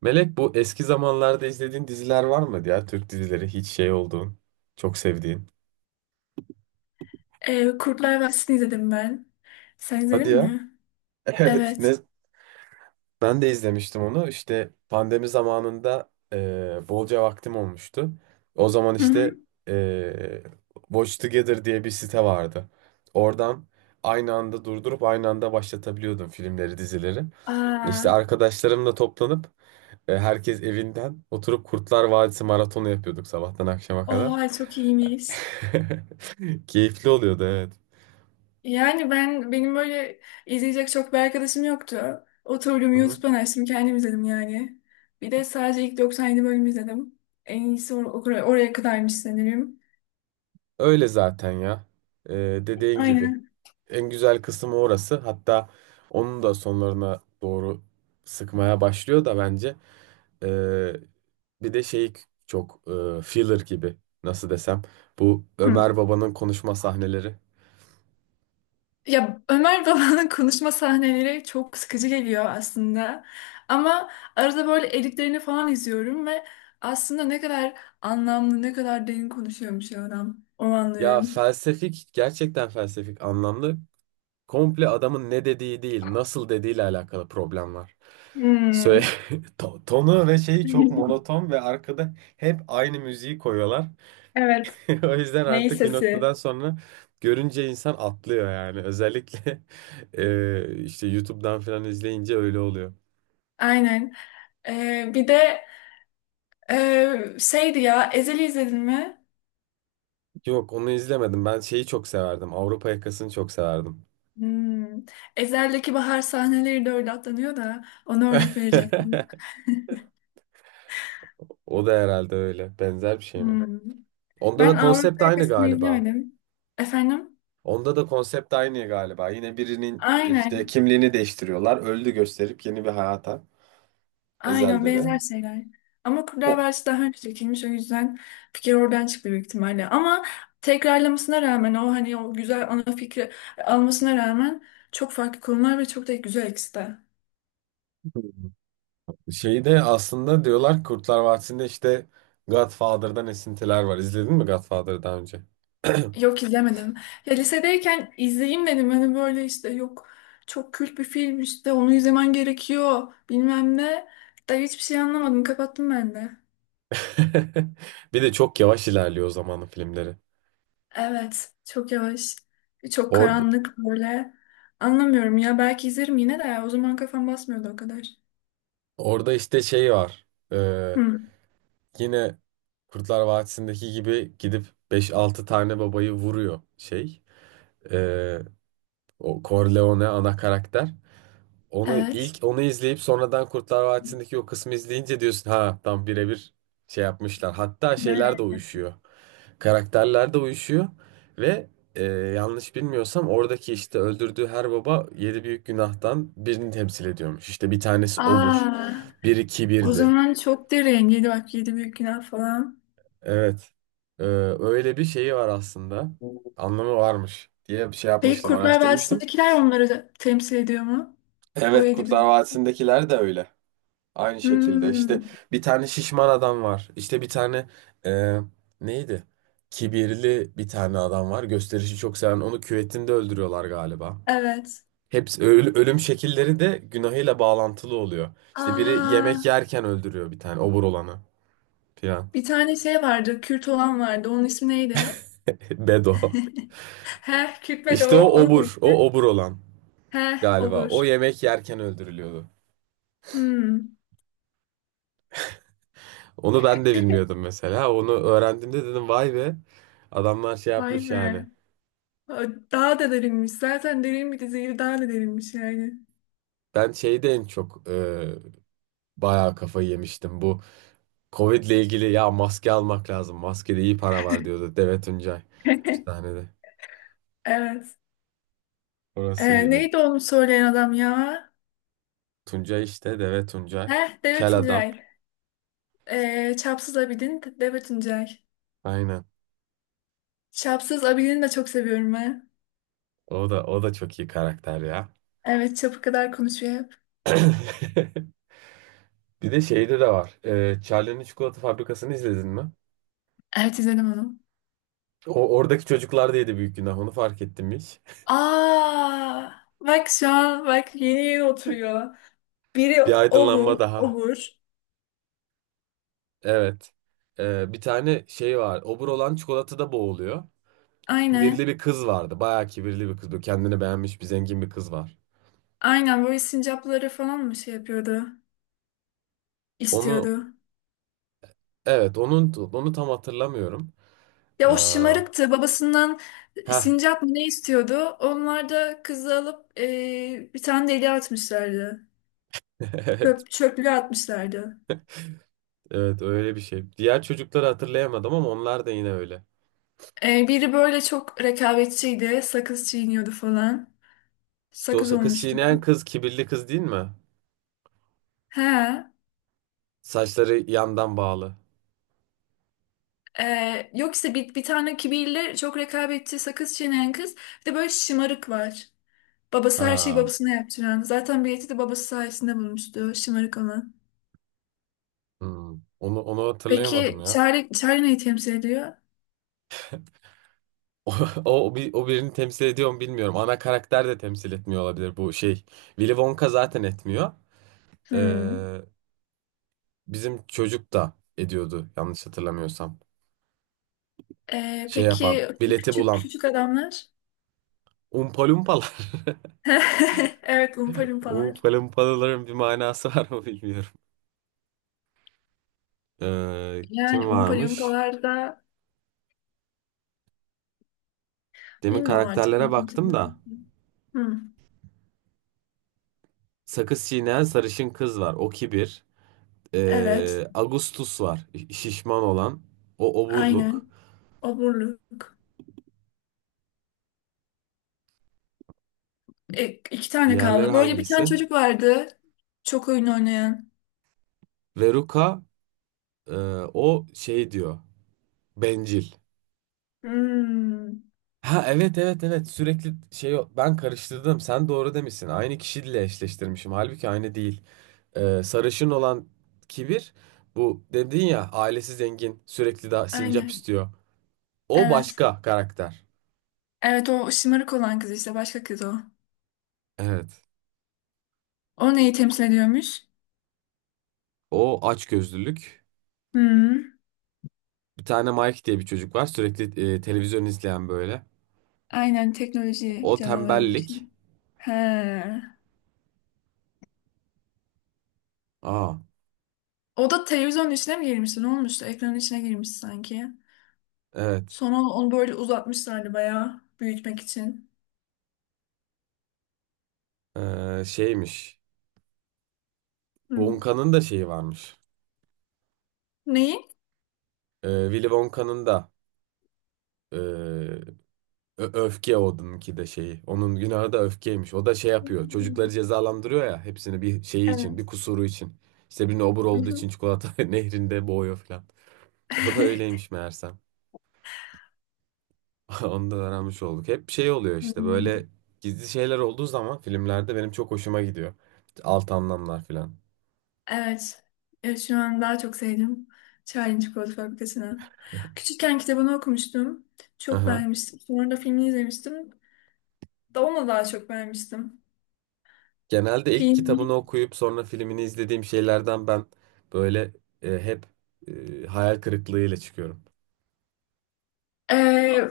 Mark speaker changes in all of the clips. Speaker 1: Melek, bu eski zamanlarda izlediğin diziler var mı ya? Türk dizileri hiç şey olduğun, çok sevdiğin.
Speaker 2: Kurtlar Vadisi'ni izledim ben. Sen
Speaker 1: Hadi
Speaker 2: izledin
Speaker 1: ya.
Speaker 2: mi?
Speaker 1: Evet, ne,
Speaker 2: Evet.
Speaker 1: ben de izlemiştim onu. İşte pandemi zamanında bolca vaktim olmuştu. O zaman
Speaker 2: Hı
Speaker 1: işte
Speaker 2: hı.
Speaker 1: eee Watch Together diye bir site vardı. Oradan aynı anda durdurup aynı anda başlatabiliyordum filmleri, dizileri.
Speaker 2: Aa,
Speaker 1: İşte arkadaşlarımla toplanıp herkes evinden oturup Kurtlar Vadisi maratonu yapıyorduk sabahtan akşama kadar.
Speaker 2: oha çok iyiymiş.
Speaker 1: Keyifli oluyordu, evet.
Speaker 2: Yani benim böyle izleyecek çok bir arkadaşım yoktu. Oturdum
Speaker 1: Hı hı.
Speaker 2: YouTube'dan açtım kendim izledim yani. Bir de sadece ilk 97 bölümü izledim. En iyisi oraya kadarmış sanırım.
Speaker 1: Öyle zaten ya. Ee, Dediğin gibi.
Speaker 2: Aynen.
Speaker 1: En güzel kısmı orası. Hatta onun da sonlarına doğru sıkmaya başlıyor da bence. Ee, Bir de şey, çok filler gibi, nasıl desem. Bu
Speaker 2: Hı.
Speaker 1: Ömer Baba'nın konuşma sahneleri.
Speaker 2: Ya Ömer Baba'nın konuşma sahneleri çok sıkıcı geliyor aslında. Ama arada böyle editlerini falan izliyorum ve aslında ne kadar anlamlı, ne kadar derin konuşuyormuş ya adam. Onu
Speaker 1: Ya,
Speaker 2: anlıyorum.
Speaker 1: felsefik, gerçekten felsefik anlamlı. Komple adamın ne dediği değil, nasıl dediğiyle alakalı problem var. Söyle,
Speaker 2: Hmm.
Speaker 1: tonu ve şeyi çok monoton ve arkada hep aynı müziği koyuyorlar.
Speaker 2: Evet.
Speaker 1: O yüzden
Speaker 2: Ney
Speaker 1: artık bir noktadan
Speaker 2: sesi?
Speaker 1: sonra görünce insan atlıyor yani. Özellikle işte YouTube'dan falan izleyince öyle oluyor.
Speaker 2: Aynen. Bir de şeydi ya Ezel'i izledin mi?
Speaker 1: Yok, onu izlemedim. Ben şeyi çok severdim. Avrupa Yakası'nı çok severdim.
Speaker 2: Hmm. Ezel'deki bahar sahneleri de öyle atlanıyor da ona örnek verecektim.
Speaker 1: O da herhalde öyle. Benzer bir şey mi?
Speaker 2: Hmm.
Speaker 1: Onda
Speaker 2: Ben
Speaker 1: da konsept
Speaker 2: Avrupa
Speaker 1: aynı
Speaker 2: Yakası'nı
Speaker 1: galiba.
Speaker 2: izlemedim. Efendim?
Speaker 1: Onda da konsept aynı galiba. Yine birinin işte
Speaker 2: Aynen.
Speaker 1: kimliğini değiştiriyorlar. Öldü gösterip yeni bir hayata.
Speaker 2: Aynen
Speaker 1: Ezel'de de.
Speaker 2: benzer şeyler. Ama Kurtlar
Speaker 1: O
Speaker 2: Vadisi daha önce çekilmiş o yüzden fikir oradan çıktı büyük ihtimalle. Ama tekrarlamasına rağmen o hani o güzel ana fikri almasına rağmen çok farklı konular ve çok da güzel ikisi de.
Speaker 1: şeyi de aslında, diyorlar ki Kurtlar Vadisi'nde işte Godfather'dan esintiler var. İzledin mi Godfather'ı daha önce?
Speaker 2: Yok izlemedim. Ya lisedeyken izleyeyim dedim. Hani böyle işte yok çok kült bir film işte onu izlemen gerekiyor bilmem ne. Da hiçbir şey anlamadım. Kapattım ben de.
Speaker 1: Bir de çok yavaş ilerliyor o zamanın filmleri.
Speaker 2: Evet, çok yavaş, çok
Speaker 1: Orada,
Speaker 2: karanlık böyle. Anlamıyorum ya. Belki izlerim yine de. O zaman kafam basmıyordu o kadar.
Speaker 1: orada işte şey var.
Speaker 2: Hı,
Speaker 1: Yine Kurtlar Vadisi'ndeki gibi gidip beş altı tane babayı vuruyor şey. Ee, O Corleone ana karakter.
Speaker 2: evet.
Speaker 1: Onu izleyip sonradan Kurtlar Vadisi'ndeki o kısmı izleyince diyorsun ha, tam birebir şey yapmışlar. Hatta şeyler de uyuşuyor. Karakterler de uyuşuyor ve yanlış bilmiyorsam oradaki işte öldürdüğü her baba yedi büyük günahtan birini temsil ediyormuş. İşte bir tanesi obur,
Speaker 2: Aa,
Speaker 1: biri
Speaker 2: o
Speaker 1: kibirli.
Speaker 2: zaman çok derin. Yedi bak yedi büyük günah falan.
Speaker 1: Evet. Ee, Öyle bir şeyi var aslında. Anlamı varmış diye bir şey
Speaker 2: Peki
Speaker 1: yapmıştım,
Speaker 2: Kurtlar
Speaker 1: araştırmıştım.
Speaker 2: Vadisi'ndekiler onları da temsil ediyor mu? O
Speaker 1: Evet,
Speaker 2: yedi
Speaker 1: Kurtlar
Speaker 2: büyük.
Speaker 1: Vadisi'ndekiler de öyle. Aynı şekilde işte
Speaker 2: Hmm,
Speaker 1: bir tane şişman adam var. İşte bir tane e, neydi? Kibirli bir tane adam var. Gösterişi çok seven. Onu küvetinde öldürüyorlar galiba.
Speaker 2: evet.
Speaker 1: Hepsi ölüm şekilleri de günahıyla bağlantılı oluyor. İşte biri
Speaker 2: Aa,
Speaker 1: yemek yerken öldürüyor bir tane obur olanı filan.
Speaker 2: bir tane şey vardı. Kürt olan vardı. Onun ismi neydi?
Speaker 1: Bedo.
Speaker 2: Heh, Kürt ve de
Speaker 1: İşte
Speaker 2: o. Onun ismi.
Speaker 1: o obur olan
Speaker 2: Heh,
Speaker 1: galiba. O
Speaker 2: olur.
Speaker 1: yemek yerken öldürülüyordu.
Speaker 2: Hmm,
Speaker 1: Onu ben de bilmiyordum mesela. Onu öğrendiğimde dedim vay be. Adamlar şey
Speaker 2: vay
Speaker 1: yapmış yani.
Speaker 2: be. Daha da derinmiş. Zaten derin bir diziyi daha da derinmiş yani.
Speaker 1: Ben şeyde en çok bayağı kafayı yemiştim. Bu Covid ile ilgili ya, maske almak lazım. Maskede iyi para var, diyordu Deve Tuncay. Bir tane de.
Speaker 2: Evet.
Speaker 1: Orası iyiydi.
Speaker 2: Neydi onu söyleyen adam ya?
Speaker 1: Tuncay işte, Deve Tuncay.
Speaker 2: Heh, Devlet
Speaker 1: Kel adam.
Speaker 2: Tuncay. Çapsız Abidin, Devlet Tuncay.
Speaker 1: Aynen.
Speaker 2: Çapsız Abidin'i de çok seviyorum ben.
Speaker 1: O da çok iyi karakter ya.
Speaker 2: Evet, çapı kadar konuşuyor hep.
Speaker 1: Bir de şeyde de var. Charlie'nin çikolata fabrikasını izledin mi?
Speaker 2: Evet, izledim onu.
Speaker 1: O oradaki çocuklar da yedi büyük günah. Onu fark ettim hiç.
Speaker 2: Aa, bak şu an, bak yeni yeni oturuyor. Biri
Speaker 1: Bir
Speaker 2: obur,
Speaker 1: aydınlanma daha.
Speaker 2: obur.
Speaker 1: Evet. Bir tane şey var. Obur olan çikolatada boğuluyor. Kibirli
Speaker 2: Aynen.
Speaker 1: bir kız vardı. Bayağı kibirli bir kız. Böyle kendini beğenmiş bir zengin bir kız var.
Speaker 2: Aynen böyle sincapları falan mı şey yapıyordu?
Speaker 1: Onu,
Speaker 2: İstiyordu.
Speaker 1: evet, onu tam hatırlamıyorum.
Speaker 2: Ya o
Speaker 1: Ha,
Speaker 2: şımarıktı. Babasından sincap mı ne istiyordu? Onlar da kızı alıp bir tane deliğe atmışlardı.
Speaker 1: evet,
Speaker 2: Çöp, çöplüğe atmışlardı.
Speaker 1: evet, öyle bir şey. Diğer çocukları hatırlayamadım ama onlar da yine öyle.
Speaker 2: E, biri böyle çok rekabetçiydi. Sakız çiğniyordu falan.
Speaker 1: İşte o
Speaker 2: Sakız
Speaker 1: sakız
Speaker 2: olmuştu.
Speaker 1: çiğneyen kız kibirli kız değil mi?
Speaker 2: He.
Speaker 1: Saçları yandan bağlı.
Speaker 2: E, yok işte bir tane kibirli çok rekabetçi sakız çiğneyen kız. Bir de böyle şımarık var. Babası her şeyi
Speaker 1: Ha.
Speaker 2: babasına yaptıran. Zaten bileti de babası sayesinde bulmuştu. Şımarık olan.
Speaker 1: Hmm. Onu hatırlayamadım
Speaker 2: Peki
Speaker 1: ya.
Speaker 2: Charlie, Charlie neyi temsil ediyor?
Speaker 1: O, o birini temsil ediyor mu bilmiyorum. Ana karakter de temsil etmiyor olabilir bu şey. Willy Wonka zaten etmiyor.
Speaker 2: Hmm.
Speaker 1: Ee, Bizim çocuk da ediyordu yanlış hatırlamıyorsam. Şey yapan,
Speaker 2: Peki
Speaker 1: bileti
Speaker 2: küçük
Speaker 1: bulan.
Speaker 2: küçük adamlar?
Speaker 1: Umpalumpalar.
Speaker 2: Evet, Umpa Lumpalar.
Speaker 1: Umpalumpaların bir manası var mı bilmiyorum.
Speaker 2: Yani
Speaker 1: Kim
Speaker 2: Umpa
Speaker 1: varmış?
Speaker 2: Lumpalar da
Speaker 1: Demin
Speaker 2: bilmiyorum artık ne
Speaker 1: karakterlere
Speaker 2: kimse
Speaker 1: baktım
Speaker 2: diyor.
Speaker 1: da.
Speaker 2: Hmm,
Speaker 1: Sakız çiğneyen sarışın kız var. O kibir.
Speaker 2: evet,
Speaker 1: Agustus var. Şişman olan. O oburluk.
Speaker 2: aynen. Oburluk. E, iki tane
Speaker 1: Diğerleri
Speaker 2: kaldı. Böyle bir tane
Speaker 1: hangisi?
Speaker 2: çocuk vardı. Çok oyun oynayan.
Speaker 1: Veruka, e, o şey diyor. Bencil.
Speaker 2: Hmm,
Speaker 1: Ha, evet, evet, evet, sürekli şey ben karıştırdım, sen doğru demişsin, aynı kişiyle eşleştirmişim halbuki aynı değil. Sarışın olan kibir, bu dedin ya, ailesi zengin, sürekli daha sincap
Speaker 2: aynen.
Speaker 1: istiyor, o
Speaker 2: Evet.
Speaker 1: başka karakter.
Speaker 2: Evet o şımarık olan kız işte başka kız o.
Speaker 1: Evet,
Speaker 2: O neyi temsil ediyormuş?
Speaker 1: o açgözlülük.
Speaker 2: Hmm,
Speaker 1: Bir tane Mike diye bir çocuk var, sürekli televizyon izleyen böyle,
Speaker 2: aynen
Speaker 1: o
Speaker 2: teknoloji canavarı gibi bir
Speaker 1: tembellik.
Speaker 2: şey. He.
Speaker 1: Aa,
Speaker 2: O da televizyonun içine mi girmişti? Ne olmuştu? Ekranın içine girmiş sanki.
Speaker 1: evet.
Speaker 2: Sonra onu böyle uzatmışlardı bayağı büyütmek için.
Speaker 1: Şeymiş,
Speaker 2: Hı.
Speaker 1: Wonka'nın da şeyi varmış.
Speaker 2: Neyi?
Speaker 1: Willy Wonka'nın da e, öfke, onunki de şeyi. Onun günahı da öfkeymiş. O da şey yapıyor. Çocukları
Speaker 2: Hmm,
Speaker 1: cezalandırıyor ya. Hepsini bir şeyi için, bir
Speaker 2: evet.
Speaker 1: kusuru için. İşte birine obur
Speaker 2: Hı
Speaker 1: olduğu
Speaker 2: hı.
Speaker 1: için çikolata nehrinde boğuyor falan. O da öyleymiş meğersem. Onu da öğrenmiş olduk. Hep şey oluyor işte,
Speaker 2: Hmm.
Speaker 1: böyle gizli şeyler olduğu zaman filmlerde benim çok hoşuma gidiyor. Alt anlamlar falan.
Speaker 2: Evet. Evet, şu an daha çok sevdim. Charlie Çikolata Fabrikası'nı. Küçükken kitabını okumuştum. Çok
Speaker 1: Aha.
Speaker 2: beğenmiştim. Sonra da filmini izlemiştim. Da onu daha çok beğenmiştim.
Speaker 1: Genelde ilk
Speaker 2: Filmi.
Speaker 1: kitabını okuyup sonra filmini izlediğim şeylerden ben böyle hep hayal kırıklığıyla çıkıyorum.
Speaker 2: Ee,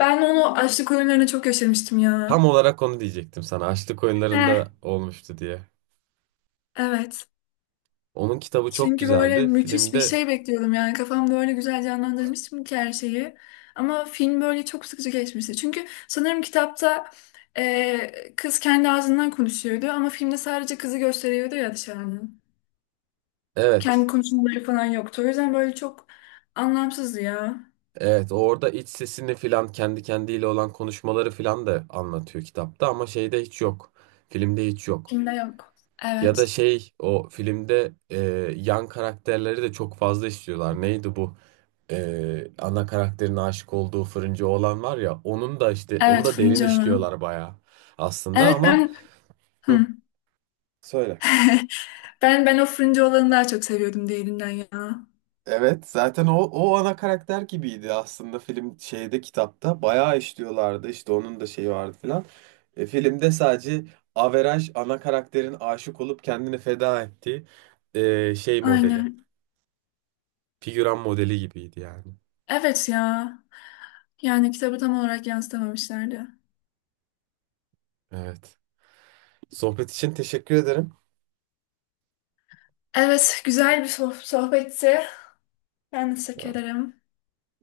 Speaker 2: Ben onu açlık oyunlarına çok yaşamıştım ya.
Speaker 1: Tam olarak onu diyecektim sana. Açlık
Speaker 2: Heh,
Speaker 1: Oyunları'nda olmuştu diye.
Speaker 2: evet.
Speaker 1: Onun kitabı çok
Speaker 2: Çünkü böyle
Speaker 1: güzeldi.
Speaker 2: müthiş bir
Speaker 1: Filmde
Speaker 2: şey bekliyordum yani kafamda öyle güzel canlandırmıştım ki her şeyi. Ama film böyle çok sıkıcı geçmişti. Çünkü sanırım kitapta kız kendi ağzından konuşuyordu ama filmde sadece kızı gösteriyordu ya dışarıdan. Kendi
Speaker 1: evet.
Speaker 2: konuşmaları falan yoktu. O yüzden böyle çok anlamsızdı ya.
Speaker 1: Evet, orada iç sesini filan, kendi kendiyle olan konuşmaları filan da anlatıyor kitapta ama şeyde hiç yok. Filmde hiç yok.
Speaker 2: Filmde yok.
Speaker 1: Ya
Speaker 2: Evet.
Speaker 1: da şey, o filmde yan karakterleri de çok fazla istiyorlar. Neydi bu? Ana karakterin aşık olduğu fırıncı oğlan var ya, onun da işte onu
Speaker 2: Evet
Speaker 1: da derin
Speaker 2: fırıncı olan.
Speaker 1: işliyorlar bayağı aslında
Speaker 2: Evet
Speaker 1: ama
Speaker 2: ben
Speaker 1: Hı,
Speaker 2: Hı.
Speaker 1: söyle.
Speaker 2: Ben o fırıncı olanı daha çok seviyordum diğerinden ya.
Speaker 1: Evet zaten o ana karakter gibiydi aslında film şeyde, kitapta bayağı işliyorlardı işte, onun da şeyi vardı filan. Filmde sadece averaj ana karakterin aşık olup kendini feda ettiği şey modeli,
Speaker 2: Aynen.
Speaker 1: figüran modeli gibiydi yani.
Speaker 2: Evet ya. Yani kitabı tam olarak yansıtamamışlardı.
Speaker 1: Evet. Sohbet için teşekkür ederim.
Speaker 2: Evet, güzel bir sohbetti. Ben teşekkür ederim.